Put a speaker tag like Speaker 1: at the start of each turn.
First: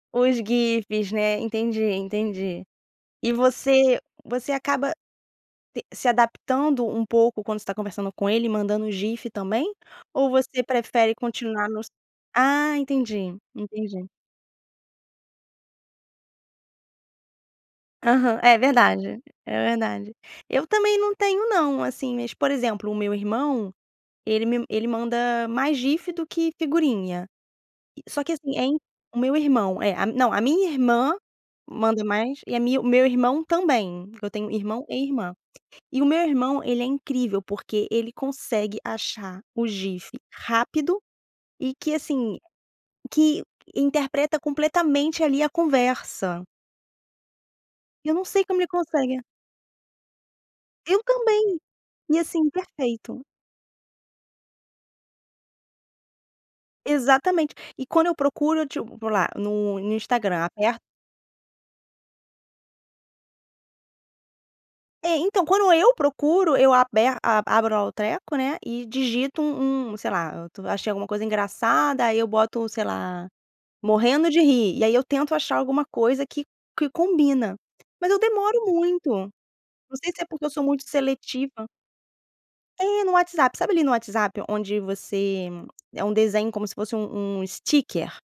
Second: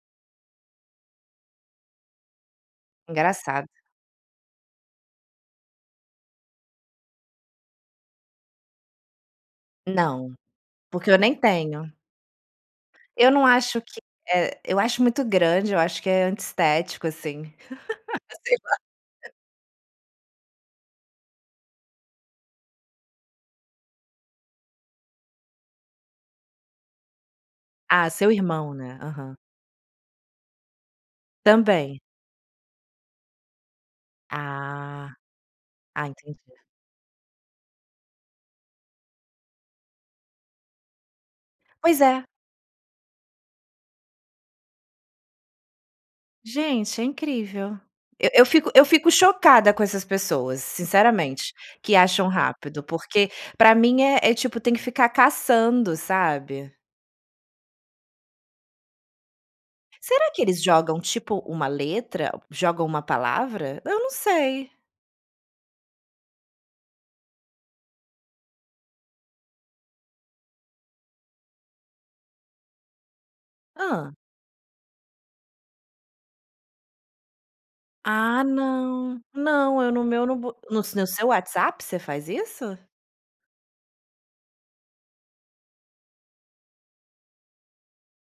Speaker 1: Os GIFs, né, entendi, entendi. E
Speaker 2: Engraçado.
Speaker 1: você você acaba t se adaptando um pouco quando você está conversando com ele mandando GIF, também? Ou
Speaker 2: Não,
Speaker 1: você
Speaker 2: porque
Speaker 1: prefere
Speaker 2: eu nem
Speaker 1: continuar nos
Speaker 2: tenho.
Speaker 1: Ah,
Speaker 2: Eu
Speaker 1: entendi,
Speaker 2: não acho que
Speaker 1: entendi.
Speaker 2: eh, eu acho muito grande, eu acho que é antiestético, assim. Eu
Speaker 1: Aham.
Speaker 2: sei
Speaker 1: É
Speaker 2: lá.
Speaker 1: verdade, é verdade. Eu, também, não tenho não, assim, mas, por exemplo, o meu irmão, ele me ele manda mais GIF do que figurinha.
Speaker 2: Ah,
Speaker 1: Só
Speaker 2: seu
Speaker 1: que, assim, é
Speaker 2: irmão,
Speaker 1: in
Speaker 2: né.
Speaker 1: O meu
Speaker 2: Aham.
Speaker 1: irmão é, a não, a minha irmã
Speaker 2: Também.
Speaker 1: manda mais, e a minha o meu irmão também, porque eu tenho irmão e
Speaker 2: Ah.
Speaker 1: irmã. E
Speaker 2: Ah,
Speaker 1: o meu
Speaker 2: entendi.
Speaker 1: irmão, ele é incrível, porque ele consegue achar o GIF rápido e que,
Speaker 2: Pois é.
Speaker 1: assim, que interpreta completamente ali a conversa.
Speaker 2: Gente, é incrível.
Speaker 1: Eu não
Speaker 2: Eu
Speaker 1: sei
Speaker 2: eu
Speaker 1: como ele
Speaker 2: fico eu fico
Speaker 1: consegue.
Speaker 2: chocada com essas pessoas,
Speaker 1: Eu,
Speaker 2: sinceramente,
Speaker 1: também,
Speaker 2: que
Speaker 1: e,
Speaker 2: acham
Speaker 1: assim,
Speaker 2: rápido,
Speaker 1: perfeito.
Speaker 2: porque para mim é é, tipo, tem que ficar caçando, sabe.
Speaker 1: Exatamente. E quando eu procuro eu, tipo, vou lá no no
Speaker 2: Será que
Speaker 1: Instagram
Speaker 2: eles
Speaker 1: aberto
Speaker 2: jogam, tipo, uma letra, jogam uma palavra? Eu não sei.
Speaker 1: É ,então ,quando eu procuro, eu aber abe abro lá, o treco, né, e digito um um sei lá, achei alguma coisa engraçada, aí eu boto, sei lá,
Speaker 2: Hã.
Speaker 1: "morrendo de rir", e aí eu tento achar alguma coisa que que combina, mas eu
Speaker 2: Ah
Speaker 1: demoro muito.
Speaker 2: não, não, eu
Speaker 1: Não
Speaker 2: no
Speaker 1: sei se
Speaker 2: meu
Speaker 1: é
Speaker 2: no
Speaker 1: porque eu
Speaker 2: bo
Speaker 1: sou
Speaker 2: no
Speaker 1: muito
Speaker 2: seu no seu
Speaker 1: seletiva.
Speaker 2: WhatsApp você faz isso?
Speaker 1: É no WhatsApp. Sabe ali, no WhatsApp, onde você é um desenho como se fosse um um sticker.